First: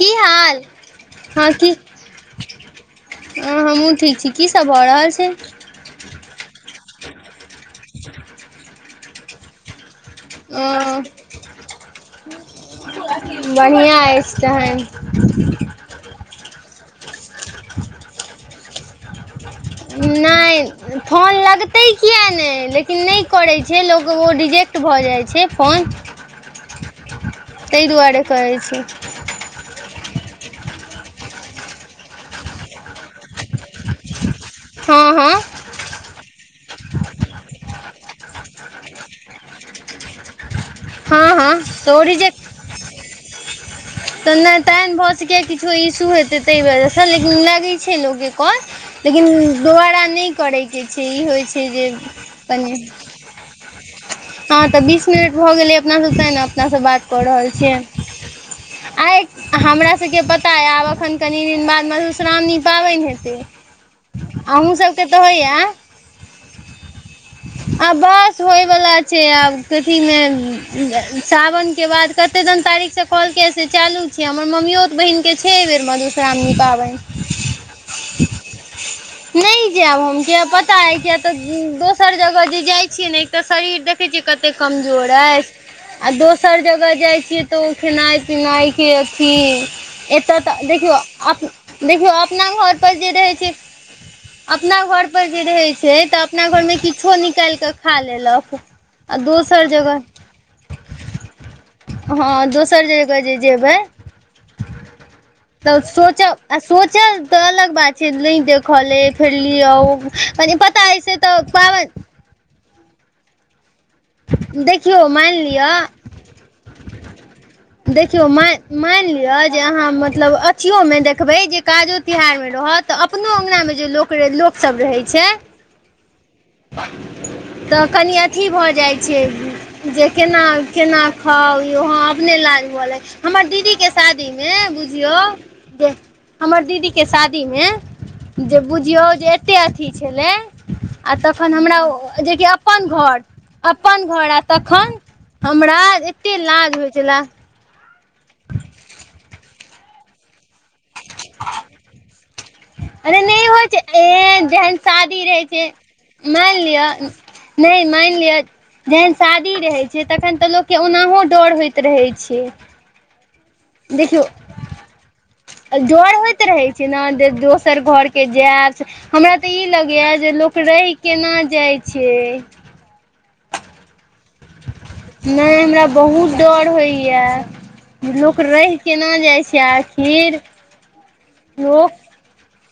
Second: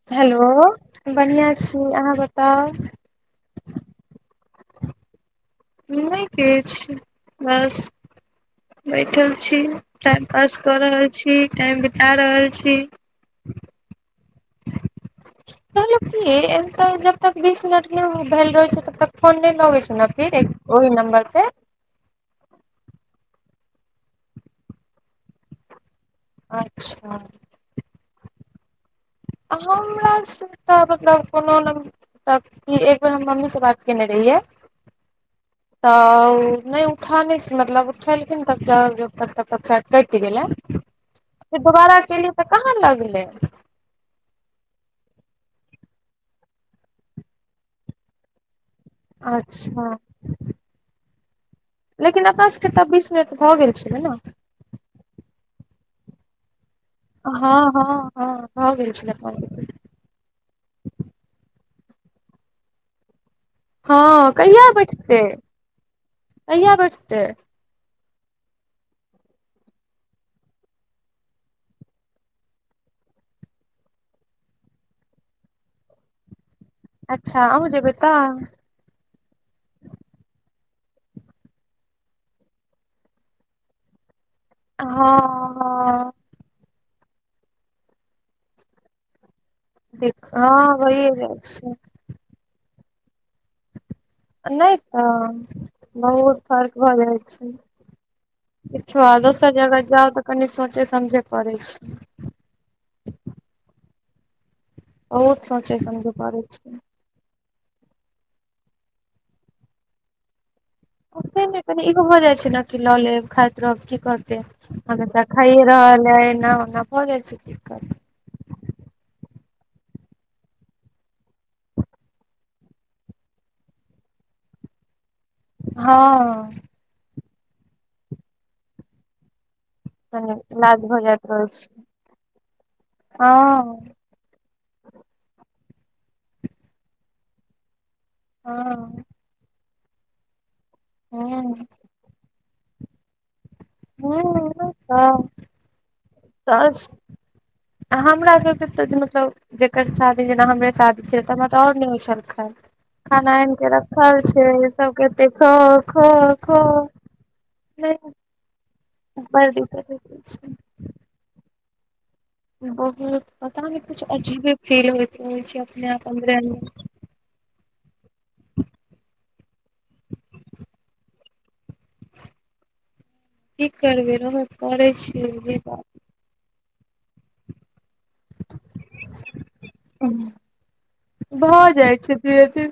की hello हाल? हां बढ़िआँ छी ठीक अहाँ बताउ छै। अ हम्हूँ ठीक छी, की सब भऽ रहल छै। नै किछ बस बैठल छी, टाइम पास कऽ अ रहल छी, टाइम बिता रहल छी। बढ़िया ऐछ तहन कहलौ की ऐता जब तक बीस मिनट नै भेल रहे छै तब तक फोन नै लगै छै नै फिर ओहि नंबर पे एतै किए नै लेकिन नै करय छै लोक ओ रिजेक्ट भऽ जाए छै फोन। अच्छा। तै दुआरे कहय छै। हमरा से तै मतलब कोनो नै तब फिर एक बेर हम मम्मी से बात केने रहिए हँ हँ तऽ उ नै उठा नै से मतलब उठेलखिन्ह तब जब तब तक तब तक शायद कैट गेलै। हँ हँ फेर तऽ दोबारा ओ केलिए रिजेक्ट तऽ कहाँ लगले। तऽ नै तहैन भऽ सकय यै किछो इशू हेतै तै दुआरें से लेकिन लागय छै लोक के कॉल लेकिन अच्छा दोबारा नै करै के छै ई होय छै। से जे लेकिन अपना सबके कनि तब बीस मिनट भऽ गेल छलै ने हां तै बीस मिनट भऽ गेलै अपना सब तै नै अपना सब बात हां-हां-हां। आय हमरा सबके पता यै आब एखन कनि दिन बाद मधुश्रामणी पाबैन हेतै। हां कहिया अहूँ सबके बैठतै, तऽ होइया कहिया बैठतै। आ बस होय बला छै आब कथी मे उम्म ए सावन के बाद कते दन तारीक से कहलकै यै से चालू छै, हमर मम्मियोत बहिन के छै ए बेर मधुश्रामणी पाबैन। अच्छा अहु जेबै तऽ? नै जैब हम किया पता यै किया तै उम्म दोसर जगह जे जाय छीयै नै एक तै शरीर देख‌ देखय छीयै कते हँ कमजोर ऐछ। हँ अ दोसर जगह जाए छियै तै ओ खेनाए पिनाय के अथी देख एतय तै हँ देखियौ भइए जाइ आप छै देखियो अपना घर पर जे रहय छै। नै अपना तऽ घरपर जे रहै छै तऽ बहुत अपना घरमे फर्क भऽ किछो जाए छै। निकालि कऽ खा लेलक छो आ दोसर जगह जाउ तऽ कनि सोचय समझे पड़ै छै। हँ दोसर जगह जे जेबै बहुत सोचे तब समझे सौचे पड़ै अ छै सोचल तऽ अलग बात छै नै देखल ए फेर लिअ उ कनी पत ओखेनै कनि ईहो भ जाए छै नै की लऽ लेब खाएत रहब की कहत तै देखियौ हमेशा मानि खाईयै लिअ रहल हय ऐना-ओना भ जाय छै की कर देखियौ मैय मैन लिअ जे अहाँ मतलब अथीयो मे देखबै जे काजो तिहार मे रहत तऽ अपनो अंगनो मे जे लोक रे लोक सब रहय छै। हां। तऽ कनि अथी भऽ जाए छै उम्म जे कनि इलाज केना-केना भऽ जाइत रहै खाव यौ छै हां अपने लाज भ‌ लै हमर दीदी के हँ शादी मे बुझियौ जे हमर दीदी के शादी में जे हँ बुझियौ जे एते अथी छलै आ तखन हूँ हमरा अ-अ जे अप्पन घर अप्पन घर आ तखन हमरा ए दस हमरा सबके तै जे मतलब जेकर शादी जेना हमरे शादी छै तै हमरा तै और नै होय छल खैल अरे नै होय छै ए जेहन शादी कते रहै खो छै खो खो माएन लिअ नै मैन लियो जेहन बड़ शादी रहै दिक्कत छै होइत तखन तऽ लोक के ओनाहो डर होएत रहे छै। बहुत पता नै कुछ देखियौ अजीबे फील होएत रहै छै अपने आप अन्दरे अंदर। ना दे दोसर घर के जाएत हमरा तऽ ई लगैया जे लोक रैह केना जाय छै। की करबै रहब करै छियै, नहि उहे बात हमरा बहुत डर होयया लोक रैह केना जाय छै आखिर। भऽ जाय लोक छै धीरे-धीरे।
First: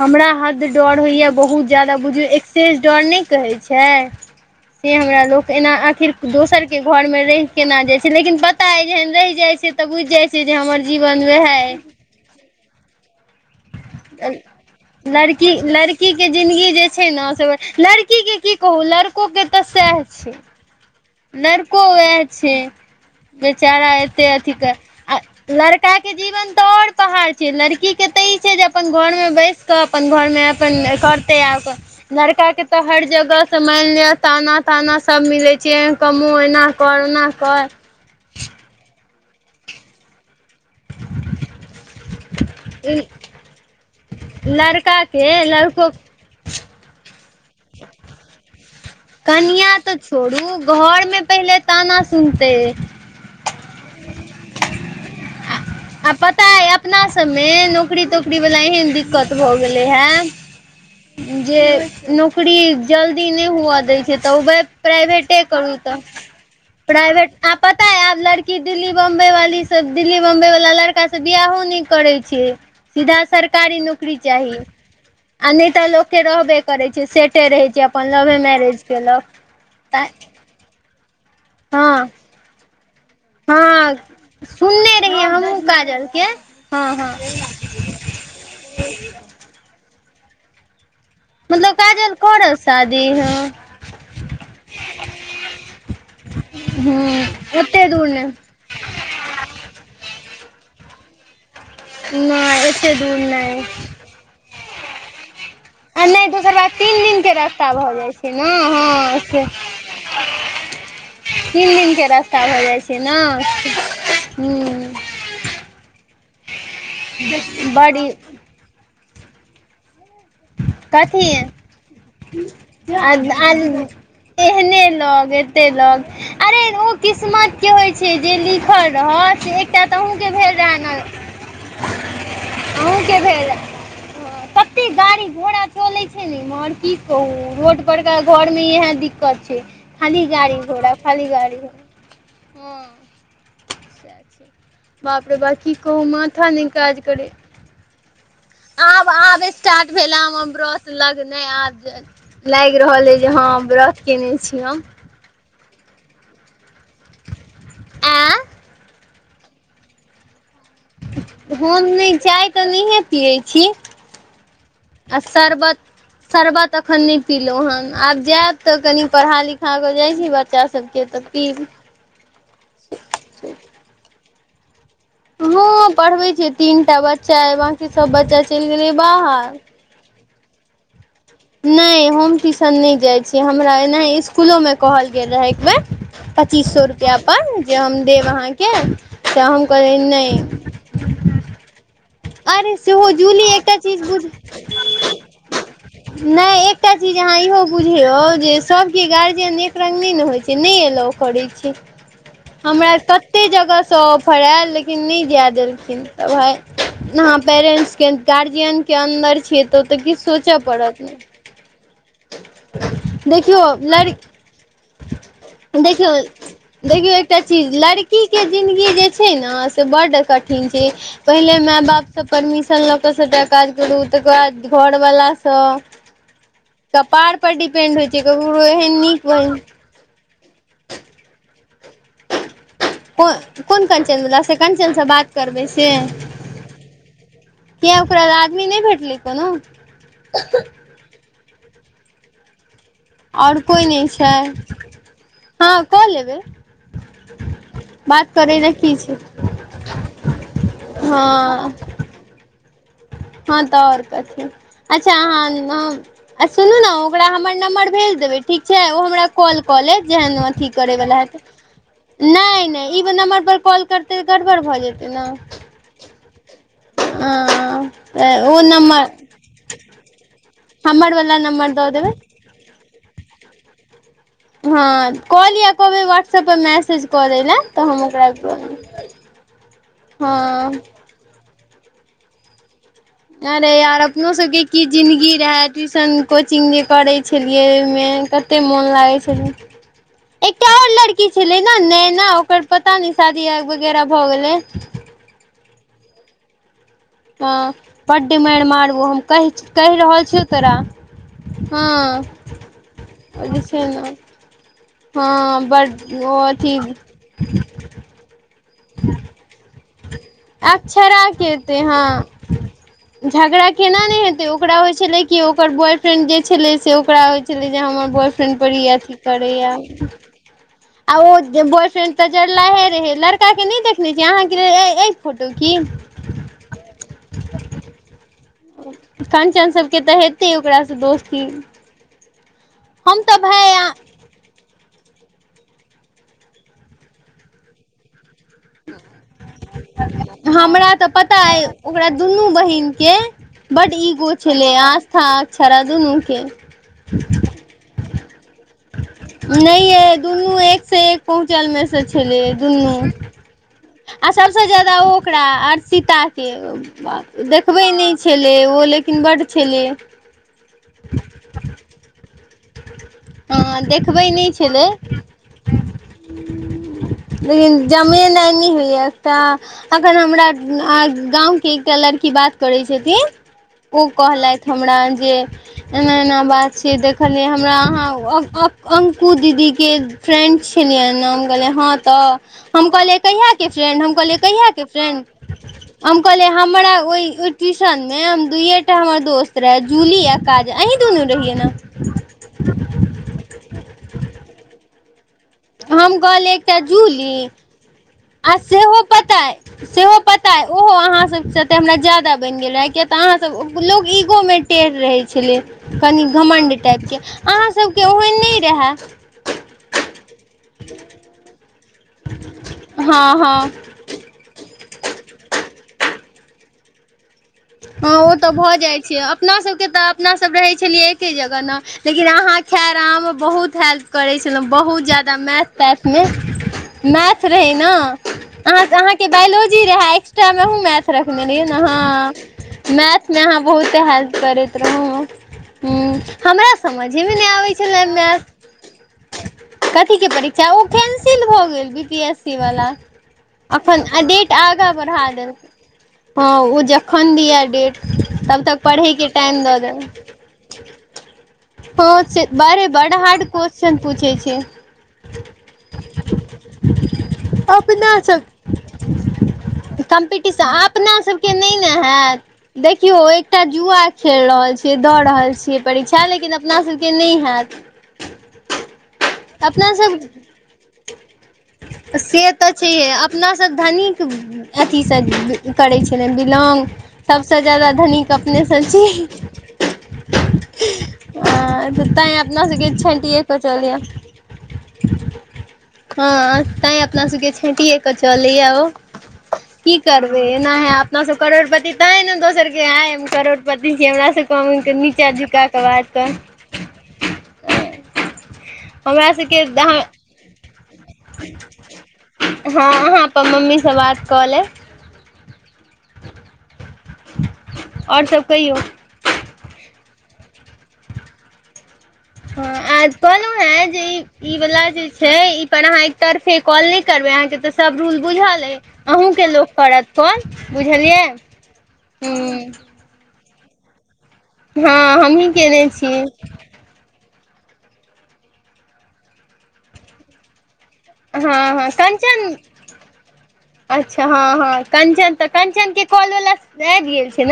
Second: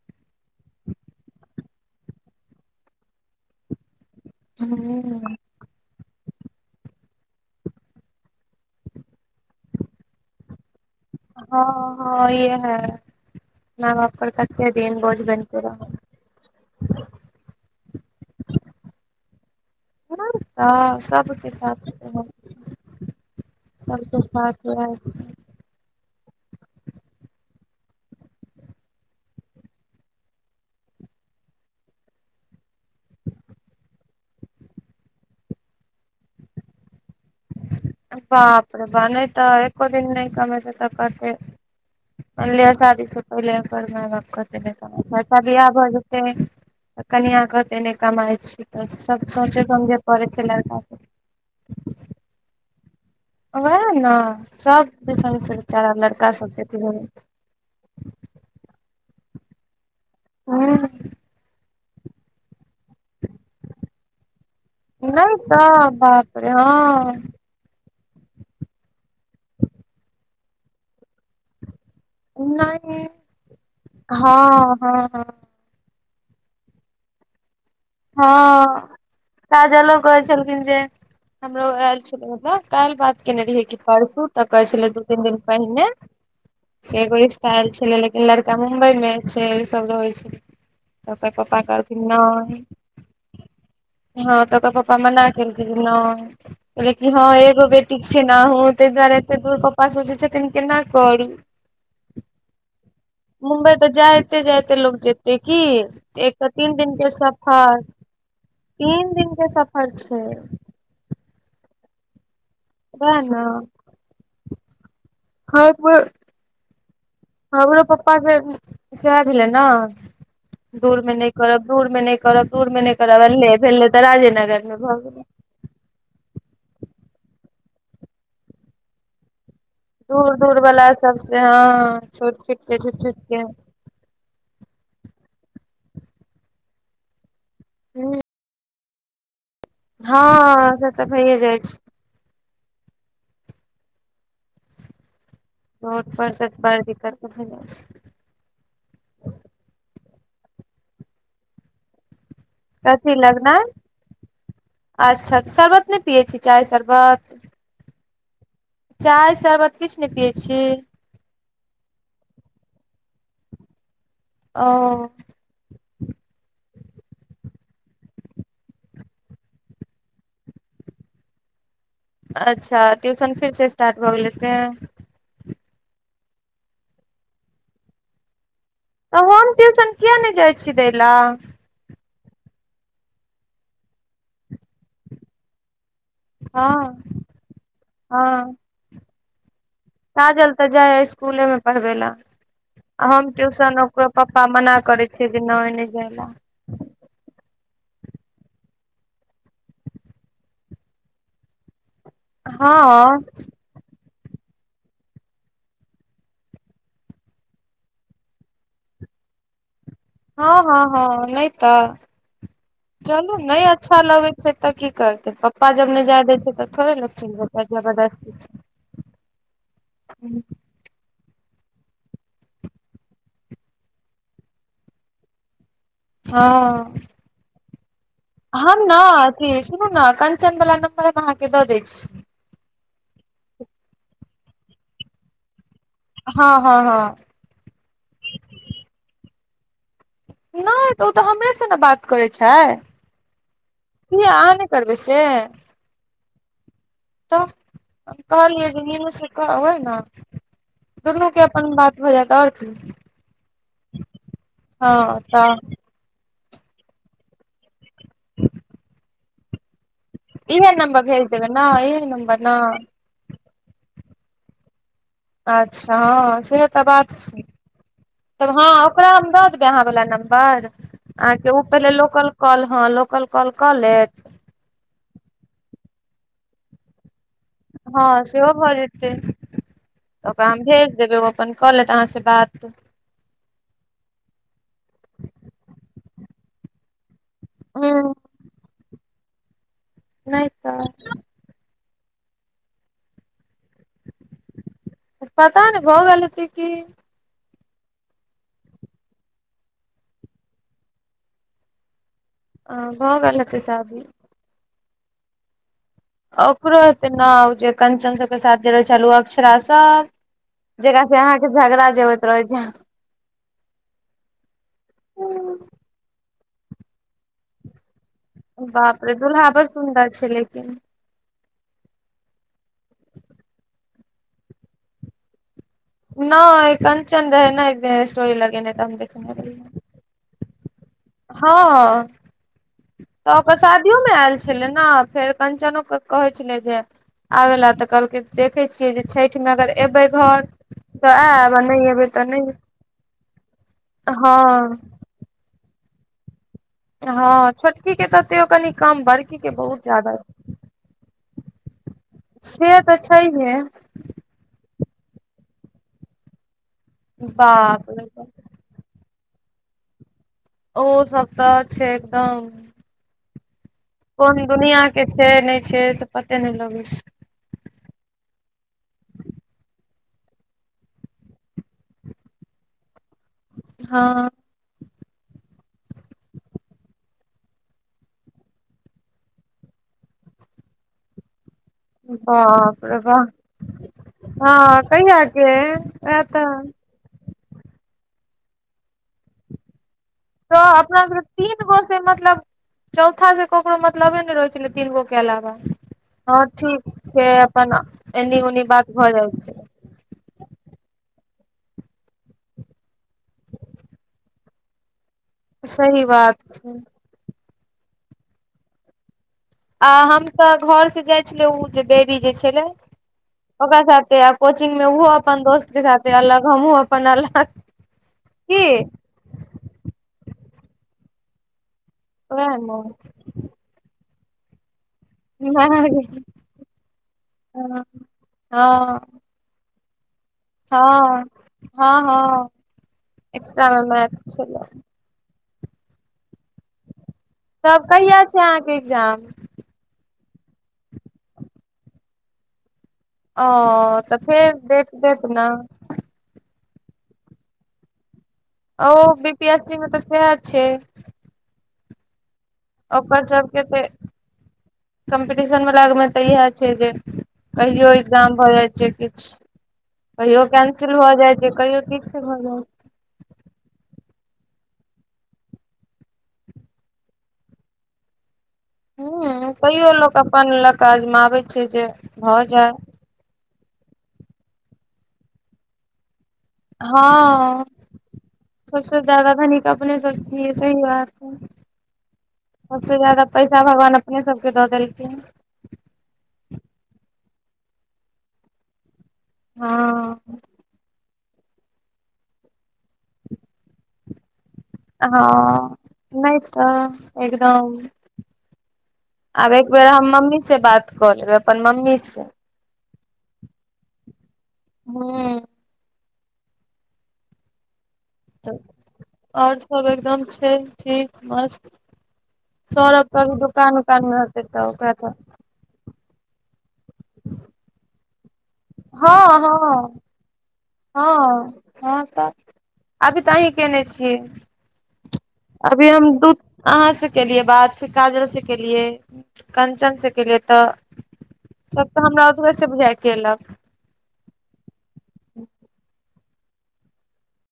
हमरा हद डर होयया बहुत जादा बुझयौ एक्सेस डर नै कहै छै। से हमरा हूँ लोक तऽ एना आखिर दोसर के घर मे रैह केना जाय छै लेकिन पता अय जेहेन रैह जाय छैऽ तऽ बुझ जाय छै जे हमर जीवन वेहाए अय। हां इहाए माय-बाप पर कते दिन बोझ बैन के रहब। की के जिन्दगी जे छै ना से वाए लड़की के की कहु लड़को के तऽ साएह छै, रहल तऽ सबके साथ लड़को वाएह छै। बेचारा सबके एते अथी साथ क रह अ लड़का के जीवन तऽ और पहाड़ छै, लड़की के तऽ ई छै जे अपन घर मे बैस कऽ अपन घर मे अपन करतै आ ओकर लड़का के तऽ हर जगह से मैन लियो ताना-ताना सब मिले छै एंह। कमो एना कर, ओना कर। अ बाप रे बा नै तऽ एको दिन नै कमेतै त कहतै मैन लियो शादी से पहिले अगर माय-बाप कहतै [unintelligible] लड़का फेर त के बियाह भ लड़को जे ते, त कनिया कहतै नै कमाय छी। तऽ सब सोचे कनिया तऽ समझे पड़े छै छोड़ू लड़का घर के मे पहिले ताना सुनतै। उहाए ना सब दिसन से बेचारा लड़का सबके अथी [unintelligible] मे नौकरी-तोकरी वला एहन दिक्कत भ गेले हे। हुं। जे नौकरी जल्दी नै हुआ दै छै तऽ उ [unintelligible] नहि प्राइवेटे करू तऽ त बाप रे हँ प्राइवेट आ पता आय आब लड़की दिल्ली बम्बय वाली सब दिल्ली बम्बय वला लड़का से बियाहो ने करै छै, नहि सीधा सरकारी नौकरी चाही। हँ हँ हँ आ नै तऽ लोक के रहबे करै छै, सेटे रहै छै। अपन लवे हां मैरेज केलक काजलो तऽ कहै छलखिन जे हमरो हँ आएल छलै ओता। काएल बात केने रहियै कि हँ परसू तऽ कहे छलै सुनने दू-तीन रहियै दिन हमहूँ पहिने काजल के हँ से हँ एगो रिश्ता आएल छलै ले लड़का मुम्बय मे छै ई सब रहै छै त ओकर पप्पा कहलखिन नै जी हां। हां तऽ ओकर पप्पा मना केलकै जे नै लेकि हूँ हां एगो ओते बेटी दूर छै नै ना हां तै दुआरे एते दूर प पा सोचे छथिन केना करू। नै एते दूर नै। ते जाते लोग जेते की आ नै एक तऽ दोसर बात तीन दिन के स रास्ता फर भऽ जाइ छै ने तीन हँ दिन से के सफर छै। तीन दिन के रास्ता भऽ जाय छै ना हुं। हम हमरो बड़ी पप्पा के उम्म साएह भेले नै। दूरमे नै कथी करब दूर मे नै करब दूरमे नै आ करब अले आ भेलै तऽ राजेनगर मे भऽ। तेलक अरे ओ किस्मत के होय छै जे लिखल रहत से। एकटा तऽ अहूँके दूर भेल दूर रहए बला ने सबसे हँ छुइट- छुइट अहूँके के। भेल कते गाड़ी घोड़ा चले छै ने इम्हर की कहू रोड पर ह का घर मे इहे दिक्कत छै। खाली गाड़ी हँ से घोड़ा तऽ खाली भइए गाड़ी जाइ हूँ। छै बापरे बा की कहू रोड पर तऽ माथा नै बड़ काज दिक्कत करै। भए जाइ छै आब आब स्टार्ट भेल आ व्रत लगनै आब- लाइग रहल कथी अइ जे हँ लगना व्रत केने छी हम। अच्छा तऽ शरबत नै पियै छी चाय शरबत? आँए चाय शरबत किछ नै पियै छी? हम नैय चाय तऽ नहिए पियै छी। ओ- सरबत- शरबत अखन नै पीलौ हन आब जेएब तऽ कनि पढ़ा लिखा कऽ जाइ छी बच्- च्चा सबके तऽ पीब अच्छा ट्यूशन फिर से स्टार्ट भऽ गेलेै से? हँ पढ़बै छियै तीन टा बच्चा अइ बकी सब बच्चा चैल गेलै बाहर। किए नै जाइ छी दै लेए। नै हम ट्यूशन नै जाइ छै हमरा एनाही स्कुलोमे कहल गेल रहय एक बेेर- हँ पच्चीस सौ रुपैया पर जे हम देब हँ आहाँके तऽ हम कहलियै काजल नैय। तऽ जाय स्कूले मे पड़बेै लेए अरे आ सेहो हम जूली एकटा ट्यूशन ओकरो पप्पा मना करेै। से की नैय नै। नैय एक एकटा चीज आहाँ इहो बुझेयौ जे सब के गार्जियन एक रंग नेै ने होय छै नेै एलाउ करेै छै। हमरा हँ कते जगह- सँ ओफड़ एल लेकिन नै जाए देलखिन तऽ भाइ- नहाँ पेरेंट्स के गार्जियन के अन्दर छियै तऽ ओ तऽ किछ हँ सोचब- हँ हँ नैय तऽ। ह चलू नै अच्छा लगेै छै तऽ की करतेै पप्पा जब नेै जाय देैय छै तब थोड़े लोक चैल जेतै। लड़की जबरदस्ती के से जिन्दगी जे छै न से बड कठिन छै। पहिले मेए बाप के परमिशन लऽ के सबटा काज करू तकर बाद घरवाला के। हँ। हँ। कपार पर डिपेंड होय छै ककरो एहन नीक बहिन- सुनु नऽ कन। चनवला नम्बर आहाँके दऽ दै छी। को कोन कंचन वला से कंचन सँ बात करबै से- हँ, हँ, हँ। किये ओकरा आदमी नै भेटलै कोनो? नै तऽ ओ तऽ हमरे से न बात करै छै। और कोय नै छै किया अहाँ नहि करबै से हँ कऽ लेबै। तऽ बात करै कहलियै लए जे की मीनू छै से कहै नऽ दुनू के अपन हँ बात- हो जाता आर क [unintelligible] हँ तऽ आओर कथी अच्छा हँ तऽ अहाँ? आ सुनू ने ओकरा हमर नम्बर भेज देबै ठीक छै ओ हमरा कॉल कऽ लेत, जेहन अथी इहे नम्बर करैवला भेज हेतै देबै ने इहे नम्बर ने नहि नहि ई नम्बर पर कॉल करतै तऽ गड़बड़ भऽ जेतै, ने अच्छा हँ सेह तऽ बात छै हँ तऽ तब ओ हँ नम्बर ओकरा? [unintelligible] हमर वला नम्बर दऽ देबै कॉल हँ लोकल कॉल कऽ लेत, हँ कॉल या कहब व्हाटसअप पर मैसेज कऽ रे ला, हँ सेहो भऽ जेतै तऽ ओकरा हम हँ भेज देबै, अपन कऽ लेत अहाँ से बात, अरे यार अपनो सबके की जिन्दगी रहे ट्यूशन कोचिंग जे करैत, छलियै मे हूँ कते मन लागे छल नहि एकटा तऽ आओर लड़की? छलै ने नेना ओकर पता न शादी वगैरह भऽ गेलै, पता नहि भो गेललतै की, हँ बडि मारि मारूबो हम कहि रहल छियौ तोरा, हँ, आ ब ओ गेललत जे छै सााबी [unintelligible] ने हँ, ओ अथी ओकरो हेतै न जे कंचन सभके साथ जे रहै छल ओ अक्षरा सभ, अक्षरा के हेत हऽ झगड़ा केना नहि हेतै ओकरा होइत छलै कि छै ओकर बॉयफ्रेंड जे छलै से ओकरा होइत छलै जे हमर बॉय, न पर बाप रे अथी दुल्हा बड़ करैया सुन्दर छै लेकिन [unintelligible] आ ओ बॉयफ्रेंड तऽ जलाहे रहे लड़का के नहि देखने छी अहाँ के फोटो की? [unintelligible] तऽ हम देखने कंचन रहियै सबके तऽ हेतै ओकरासँ दोस्ती, हँ, हम तऽ ओकर भाय शादियो मे आयल छलै ने फेर कंचनओ कहैत छलै जे, आबे लए तऽ कहलकै देखै छियै जे? छठि मे अगर एबै घर हमरा तऽ पता आयब आ अइ नहि एबै ओकरा तऽ दुनू नहि बहिन के, बट इगो छललै हँ आस्था आस्था दुनूके, हँ छोटकी के तऽ तो कनि कम बड़की के नहि बहुत जदा, ये दुनू एक से एक, पहुँचल मे से छलै सेहत दुनू अच्छा ही है, आ सबसे ज्यादा ओ ओकरा अर्चिता के देखबे बाप रे नहि, बाप छलै ओ लेकिन बड छलै, ओ सब तऽ छै एकदम, हँ देखबै कोन नहि दुनिया छलै के छै नहि छै से पते नहि लगै छै, लेकिन जमीन नी हइ एकटा, अखन हमरा गाँवके एकटा लड़की बात करैत छथिन, ओ हँ कहलथि हमरा जे एना एना बात छै, छले हमरा अहा अंकु दीदी के फ्रेंड छलिय नाम गेले हा, तऽ बाप हम रे कहलियै बाह कहियाकके फ्रेंड हम कहलियै कहिया हँ के फ्रेंड, के हम वैह तऽ कहले हमरा ओ ट्यूशन मे हम दुूये टा हमर दोस्त रहे जूली ए, तऽ अपना सबके तीन गो? मतलब चौथा से ककरो मतलबे ने रहै छलै तीन गो के अलावा, हम हँ ठीक छै अपन एन्नी अे ओन्नी बात सेहो भऽ जाइ छै पताए। सेहो पता अइ ओहो अहाँसभसँ तऽ हमरा ज्यादा बनि गेल रहै किय तऽ अहाँसभ लोक ईगोमे टेढ़ रहै छलै सही कनि बात छै घमण्ड टाइपके अहाँसभके ओहन नहि रहै। आ हम तऽ घर से जाइ छले ओ जे बेबी जे छले हँ हँ ओकरा साथे कोचिंग मे ओहो अपन दोस्त के साथे अलग हमहुँ अपन अलग हँ ओ तऽ की भऽ जाइत छै अपनासभके तऽ अपनासभ रहैत छलियै एके जगह ने। लेकिन वैह अहााँ ने खेर में बहुत हेल्प करे छलौ बहुत जादा। मैथ तैथ में मैथ हँ रहैना आहां हँ सब बायोलॉजी रहै एक्स्ट्रा मे अहु मैथ हँ रखने रहियै ने हँ हँ ह। मैथमे अहाँ एक्स्ट्रा मे बहुते मैथ हेल्प छलै करैत रहू। हूँ हमरा समझे मे नै आबै तब छेला कहिया छै मैथ अहाँके एग्जाम कथीक के परीक्षा ओ कैंसिल भऽ गेल बी पी एस सी वला ओ अखन तऽ डेट फेर आगा देत बढ़ा ने देल हँ उ जखन दिया डेट तब तक ओ पढ़ैय के बी पी टाइम एस दऽ सी मे तऽ सएह देलक। छै ह से बर- बड हार्ड क्वेश्चन पूछेै छैय। कम्पीटिशन वलाक मे तऽ इएह छै जे कहियो अपना एकग्जाम सब भऽ जाय छैय किछ कम्पीटिशन अपना सब के नै न किछु भऽ हेऽत। जाइ देखियो एकटा जुआ खेल रहल छियै दऽ रहल छियै परीक्षा लेकिन अपना सबके नै हेऽत। [inaudible] ह तैयो लोक अपन लक अजमाबै छै जे भऽ से जाय तऽ छैहे अपना सँ धनिक अथी सँ करै छेलैय। लौग हँ सब से जादा धनीक अपने सब सबसे छी। ज्यादा धनिक अपने सब छियै सही बात है तैंय अपना सब के सबसे ज्यादा छैटिये के पैसा भगवान चलैया। अपने सबके दऽ देलखिन हँ तैंय अपना सुबके छेैटिये के चलै या ओ की हँ कर एना है अपना सब करोड़पति त है ने दोसर के है करोड़पति छी हमरा पावैन के नीचा झुका हँ के बात कर। नहि तऽ एकदम हमरा आब सबके एक बेेर हँ हम मम्मी से बात कऽ लेबै अपन मम्मी से हँ आहाँ तऽ अपन मम्मी सँ बात कऽ लेब। हूँ और सब कहियौ और सब एकदम छैय ठीक मस्त। हँ आ सौरभ के अभी कहलौ दुकान हेँ जे उकान मे ई होतै ई तऽ वलाा ओकरा जे तऽ छैय। पर आहाँ एक तरफे कॉल नै करबै आहाँके तऽ सब रूल बुझल अै अहूँ हँ के लोक हँ कड़त। कोन बुझलियै हँ हँ तऽ हूँ अभी तऽ अहीं केने छियै हँ हमही केने अभी हम छी दू आहाँ सँ केलियै बात फेर काजल सँ केलियै कंचन सँ केलियै तऽ हँ हँ सब टा हमरा [unintelligible] कंचन बुझाय या केलक अच्छा हँ हँ कंचन तऽ कंचन के काॅल वला अैब गेल छै न।